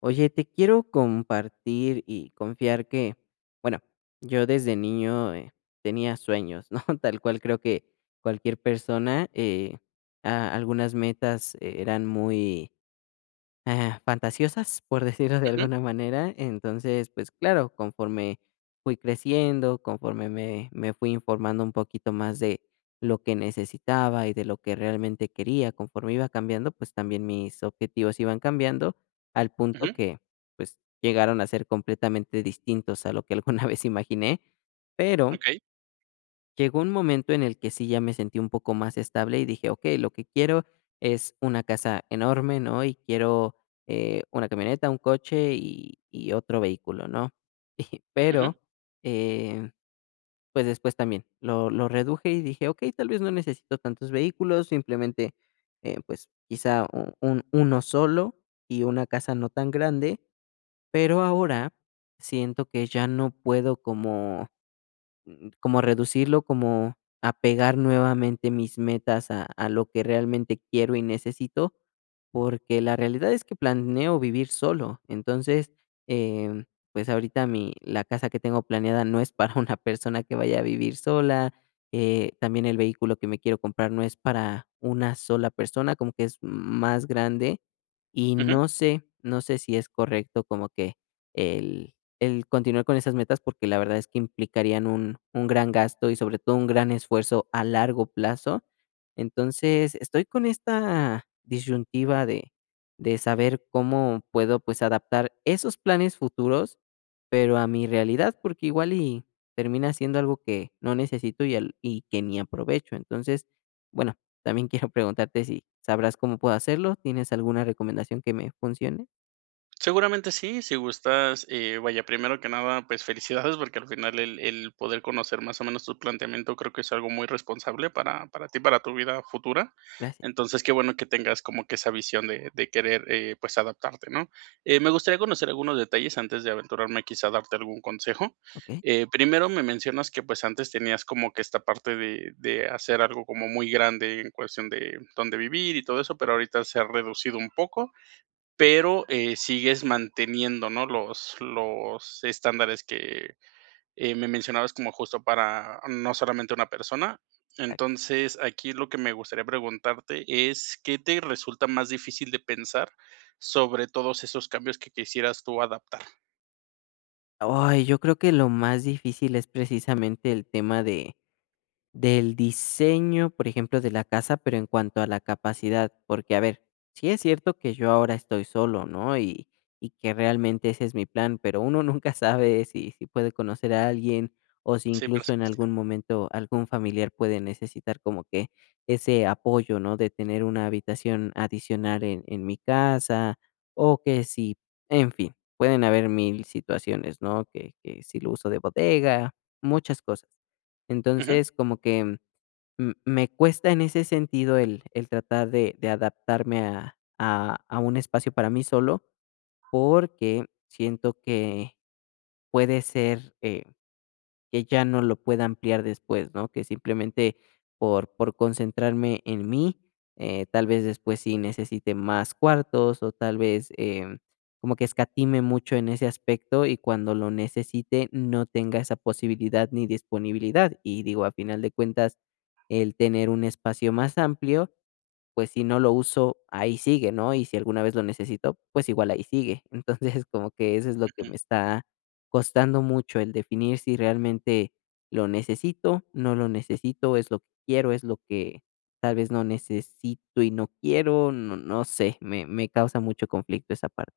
Oye, te quiero compartir y confiar que, bueno, yo desde niño tenía sueños, ¿no? Tal cual creo que cualquier persona, algunas metas eran muy fantasiosas, por decirlo de Ujú, alguna manera. Entonces, pues claro, conforme fui creciendo, conforme me fui informando un poquito más de lo que necesitaba y de lo que realmente quería, conforme iba cambiando, pues también mis objetivos iban cambiando al punto ujú, que pues llegaron a ser completamente distintos a lo que alguna vez imaginé, pero okey, llegó un momento en el que sí ya me sentí un poco más estable y dije: "Okey, lo que quiero es una casa enorme, ¿no? Y quiero, una camioneta, un coche y otro vehículo", ¿no? Y ujú, pero, eh, pues, después también lo reduje y dije: "Okey, tal vez no necesito tantos vehículos, simplemente, pues, quizá u un uno solo y una casa no tan grande", pero ahora siento que ya no puedo como reducirlo, como apegar nuevamente mis metas a lo que realmente quiero y necesito, porque la realidad es que planeo vivir solo. Entonces, em, pues ahorita la casa que tengo planeada no es para una persona que vaya a vivir sola. También el vehículo que me quiero comprar no es para una sola persona, como que es más grande. Y ujú. no sé, no sé si es correcto como que el el continuar con esas metas, porque la verdad es que implicarían un gran gasto y sobre todo un gran esfuerzo a largo plazo. Entonces, estoy con esta disyuntiva de saber cómo puedo, pues, adaptar esos planes futuros, pero a mi realidad, porque igual y termina siendo algo que no necesito y que ni aprovecho. Entonces, bueno, también quiero preguntarte si sabrás cómo puedo hacerlo, ¿tienes alguna recomendación que me funcione? Seguramente sí, si gustas, vaya, primero que nada, pues felicidades, porque al final el poder conocer más o menos tu planteamiento creo que es algo muy responsable para ti, para tu vida futura. Gracias. Entonces, qué bueno que tengas como que esa visión de querer, pues, adaptarte, ¿no? Me gustaría conocer algunos detalles antes de aventurarme quizá a darte algún consejo. Okey. Primero me mencionas que pues antes tenías como que esta parte de hacer algo como muy grande en cuestión de dónde vivir y todo eso, pero ahorita se ha reducido un poco, pero, sigues manteniendo, ¿no? Los estándares que, me mencionabas como justo para no solamente una persona. Entonces, aquí lo que me gustaría preguntarte es, ¿qué te resulta más difícil de pensar sobre todos esos cambios que quisieras tú adaptar? Ay, yo creo que lo más difícil es precisamente el tema de del diseño, por ejemplo, de la casa, pero en cuanto a la capacidad, porque, a ver, sí es cierto que yo ahora estoy solo, ¿no? Y que realmente ese es mi plan, pero uno nunca sabe si puede conocer a alguien o si Sí, por incluso en supuesto. algún momento algún familiar puede necesitar como que ese apoyo, ¿no? De tener una habitación adicional en mi casa o que si, en fin, pueden haber mil situaciones, ¿no? Que si lo uso de bodega, muchas cosas. Ujú, Entonces, como que, me cuesta en ese sentido el tratar de adaptarme a un espacio para mí solo, porque siento que puede ser, que ya no lo pueda ampliar después, ¿no? Que simplemente por concentrarme en mí, tal vez después sí necesite más cuartos o tal vez, como que escatime mucho en ese aspecto y cuando lo necesite no tenga esa posibilidad ni disponibilidad. Y digo, a final de cuentas, el tener un espacio más amplio, pues, si no lo uso, ahí sigue, ¿no? Y si alguna vez lo necesito, pues, igual ahí sigue. Entonces, como que eso es lo que ujú. me está costando mucho, el definir si realmente lo necesito, no lo necesito, es lo que quiero, es lo que tal vez no necesito y no quiero, no sé, me causa mucho conflicto esa parte.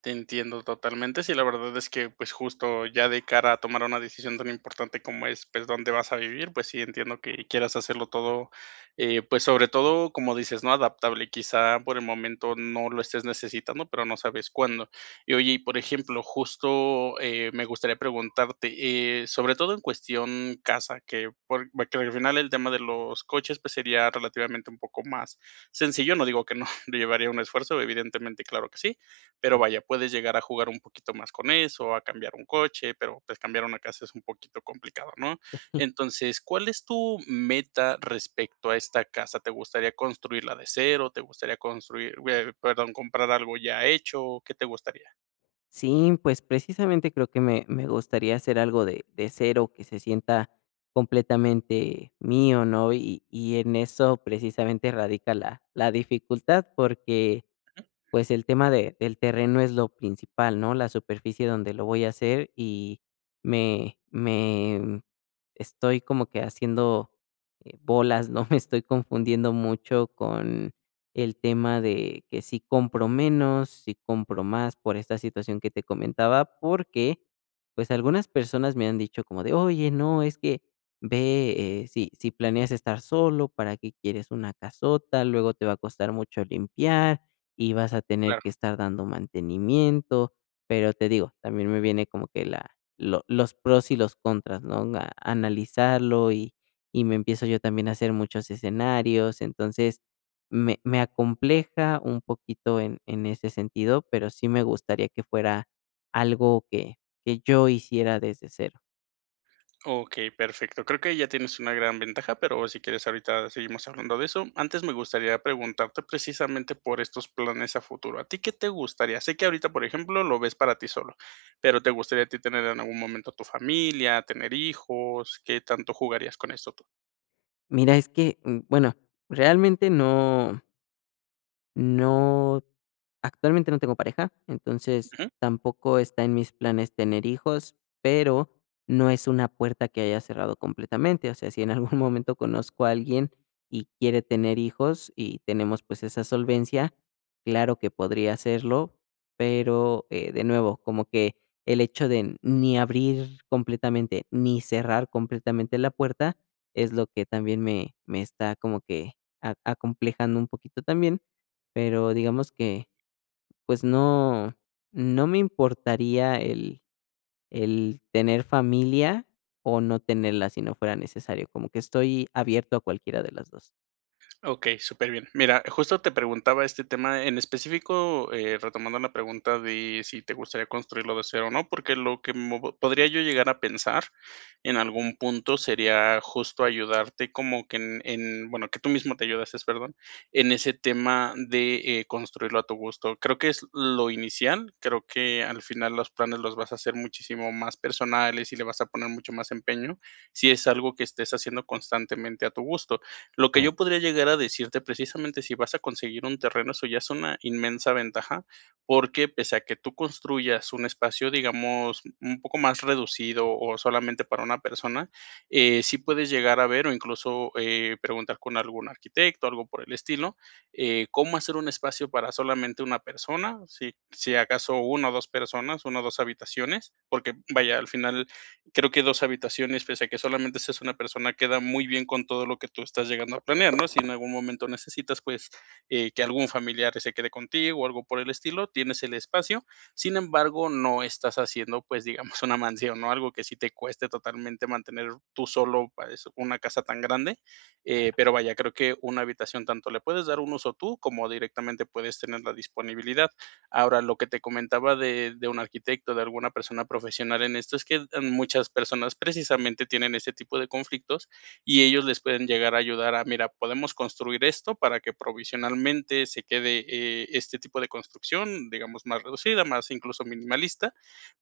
Te entiendo totalmente. Sí, la verdad es que, pues, justo ya de cara a tomar una decisión tan importante como es, pues, dónde vas a vivir, pues sí, entiendo que quieras hacerlo todo, pues, sobre todo, como dices, ¿no? Adaptable. Quizá por el momento no lo estés necesitando, pero no sabes cuándo. Y oye, y por ejemplo, justo, me gustaría preguntarte, sobre todo en cuestión casa, que porque al final el tema de los coches, pues, sería relativamente un poco más sencillo. No digo que no, le llevaría un esfuerzo, evidentemente, claro que sí. Pero vaya, puedes llegar a jugar un poquito más con eso, a cambiar un coche, pero pues cambiar una casa es un poquito complicado, ¿no? Entonces, ¿cuál es tu meta respecto a esta casa? ¿Te gustaría construirla de cero? ¿Te gustaría construir, perdón, comprar algo ya hecho? ¿Qué te gustaría? Sí, pues precisamente creo que me gustaría hacer algo de cero que se sienta completamente mío, ¿no? Y en eso precisamente radica la dificultad, porque pues el tema de del terreno es lo principal, ¿no? La superficie donde lo voy a hacer y me estoy como que haciendo, bolas, ¿no? Me estoy confundiendo mucho con el tema de que si compro menos, si compro más, por esta situación que te comentaba, porque, pues, algunas personas me han dicho como de: "Oye, no, es que ve, si planeas estar solo, ¿para qué quieres una casota? Luego te va a costar mucho limpiar" y vas a tener Claro. que estar dando mantenimiento, pero te digo, también me viene como que la lo los pros y los contras, ¿no? A analizarlo y me empiezo yo también a hacer muchos escenarios, entonces me acompleja un poquito en ese sentido, pero sí me gustaría que fuera algo que yo hiciera desde cero. Okey, perfecto. Creo que ya tienes una gran ventaja, pero si quieres ahorita seguimos hablando de eso. Antes me gustaría preguntarte precisamente por estos planes a futuro. ¿A ti qué te gustaría? Sé que ahorita, por ejemplo, lo ves para ti solo, pero ¿te gustaría a ti tener en algún momento a tu familia, tener hijos? ¿Qué tanto jugarías con esto tú? Mira, es que, bueno, realmente no no Actualmente no tengo pareja, entonces tampoco está en mis planes tener hijos, pero no es una puerta que haya cerrado completamente. O sea, si en algún momento conozco a alguien y quiere tener hijos y tenemos pues esa solvencia, claro que podría hacerlo, pero de nuevo, como que el hecho de ni abrir completamente ni cerrar completamente la puerta es lo que también me está como que acomplejando un poquito también pero digamos que pues no, no me importaría el tener familia o no tenerla si no fuera necesario, como que estoy abierto a cualquiera de las 2. Ok, súper bien. Mira, justo te preguntaba este tema en específico, retomando la pregunta de si te gustaría construirlo de cero o no, porque lo que podría yo llegar a pensar en algún punto sería justo ayudarte como que bueno, que tú mismo te ayudases, perdón, en ese tema de construirlo a tu gusto. Creo que es lo inicial, creo que al final los planes los vas a hacer muchísimo más personales y le vas a poner mucho más empeño si es algo que estés haciendo constantemente a tu gusto. Lo que yo podría llegar a decirte, precisamente si vas a conseguir un terreno, eso ya es una inmensa ventaja, porque pese a que tú construyas un espacio, digamos, un poco más reducido o solamente para una persona, sí puedes llegar a ver o incluso preguntar con algún arquitecto, algo por el estilo, cómo hacer un espacio para solamente una persona, si, si acaso una o dos personas, una o dos habitaciones, porque vaya, al final creo que dos habitaciones, pese a que solamente seas una persona, queda muy bien con todo lo que tú estás llegando a planear, ¿no? Si en algún momento necesitas, pues, que algún familiar se quede contigo o algo por el estilo, tienes el espacio. Sin embargo, no estás haciendo, pues, digamos, una mansión, ¿no? Algo que sí te cueste totalmente mantener tú solo, pues, una casa tan grande. Pero vaya, creo que una habitación tanto le puedes dar un uso tú como directamente puedes tener la disponibilidad. Ahora, lo que te comentaba de un arquitecto, de alguna persona profesional en esto, es que muchas personas precisamente tienen este tipo de conflictos y ellos les pueden llegar a ayudar a, mira, podemos construir esto para que provisionalmente se quede, este tipo de construcción, digamos, más reducida, más incluso minimalista,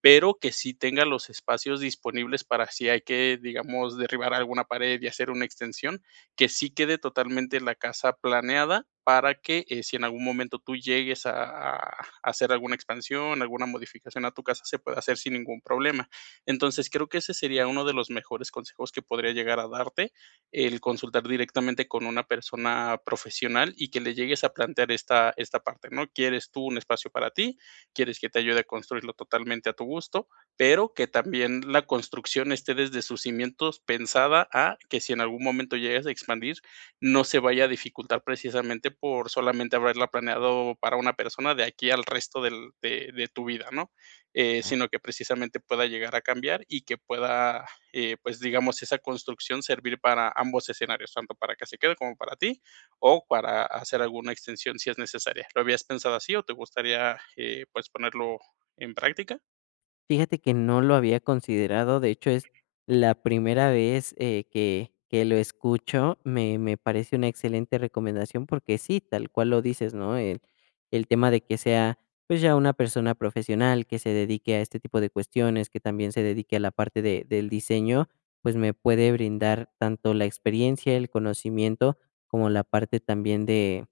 pero que sí tenga los espacios disponibles para si hay que, digamos, derribar alguna pared y hacer una extensión, que sí quede totalmente la casa planeada para que, si en algún momento tú llegues a hacer alguna expansión, alguna modificación a tu casa, se puede hacer sin ningún problema. Entonces, creo que ese sería uno de los mejores consejos que podría llegar a darte, el consultar directamente con una persona profesional y que le llegues a plantear esta, esta parte, ¿no? ¿Quieres tú un espacio para ti? ¿Quieres que te ayude a construirlo totalmente a tu gusto? Pero que también la construcción esté desde sus cimientos pensada a que si en algún momento llegas a expandir, no se vaya a dificultar precisamente por solamente haberla planeado para una persona de aquí al de tu vida, ¿no? Sino que precisamente pueda llegar a cambiar y que pueda, pues digamos, esa construcción servir para ambos escenarios, tanto para que se quede como para ti, o para hacer alguna extensión si es necesaria. ¿Lo habías pensado así o te gustaría, pues, ponerlo en práctica? Fíjate que no lo había considerado, de hecho, es la primera vez, que lo escucho, me parece una excelente recomendación porque sí, tal cual lo dices, ¿no? El tema de que sea, pues, ya una persona profesional que se dedique a este tipo de cuestiones, que también se dedique a la parte de del diseño, pues, me puede brindar tanto la experiencia, el conocimiento, como la parte también de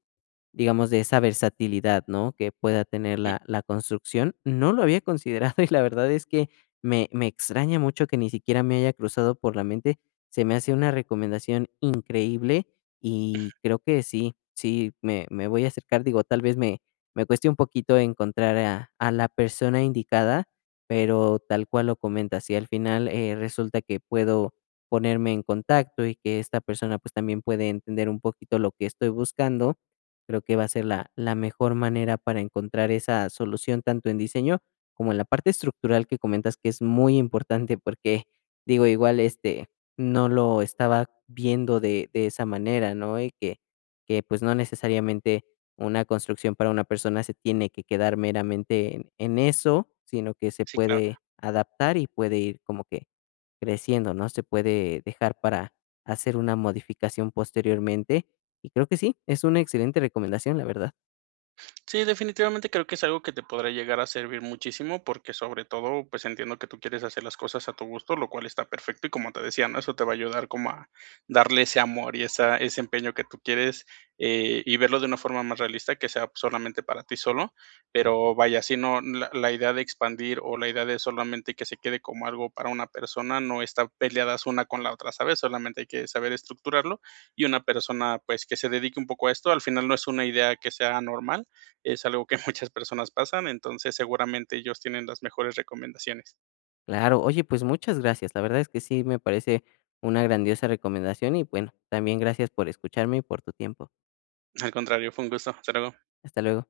digamos, de esa versatilidad, ¿no?, que pueda tener Ujú. la construcción. No lo había considerado y la verdad es que me extraña mucho que ni siquiera me haya cruzado por la mente. Se me hace una recomendación increíble y creo que sí, sí, me voy a acercar. Digo, tal vez me cueste un poquito encontrar a la persona indicada, pero tal cual lo comentas, si al final, resulta que puedo ponerme en contacto y que esta persona, pues, también puede entender un poquito lo que estoy buscando, creo que va a ser la mejor manera para encontrar esa solución, tanto en diseño como en la parte estructural que comentas, que es muy importante, porque, digo, igual, este, no lo estaba viendo de esa manera, ¿no? Y que, pues, no necesariamente una construcción para una persona se tiene que quedar meramente en eso, sino que se Sí, claro. puede adaptar y puede ir como que creciendo, ¿no? Se puede dejar para hacer una modificación posteriormente. Y creo que sí, es una excelente recomendación, la verdad. Sí, definitivamente creo que es algo que te podrá llegar a servir muchísimo, porque sobre todo, pues entiendo que tú quieres hacer las cosas a tu gusto, lo cual está perfecto y como te decía, ¿no? Eso te va a ayudar como a darle ese amor y esa, ese empeño que tú quieres, y verlo de una forma más realista, que sea solamente para ti solo, pero vaya, si no, la idea de expandir o la idea de solamente que se quede como algo para una persona no está peleadas una con la otra, ¿sabes? Solamente hay que saber estructurarlo y una persona pues que se dedique un poco a esto, al final no es una idea que sea normal, es algo que muchas personas pasan, entonces seguramente ellos tienen las mejores recomendaciones. Claro, oye, pues muchas gracias. La verdad es que sí me parece una grandiosa recomendación y bueno, también gracias por escucharme y por tu tiempo. Al contrario, fue un gusto. Hasta luego. Hasta luego.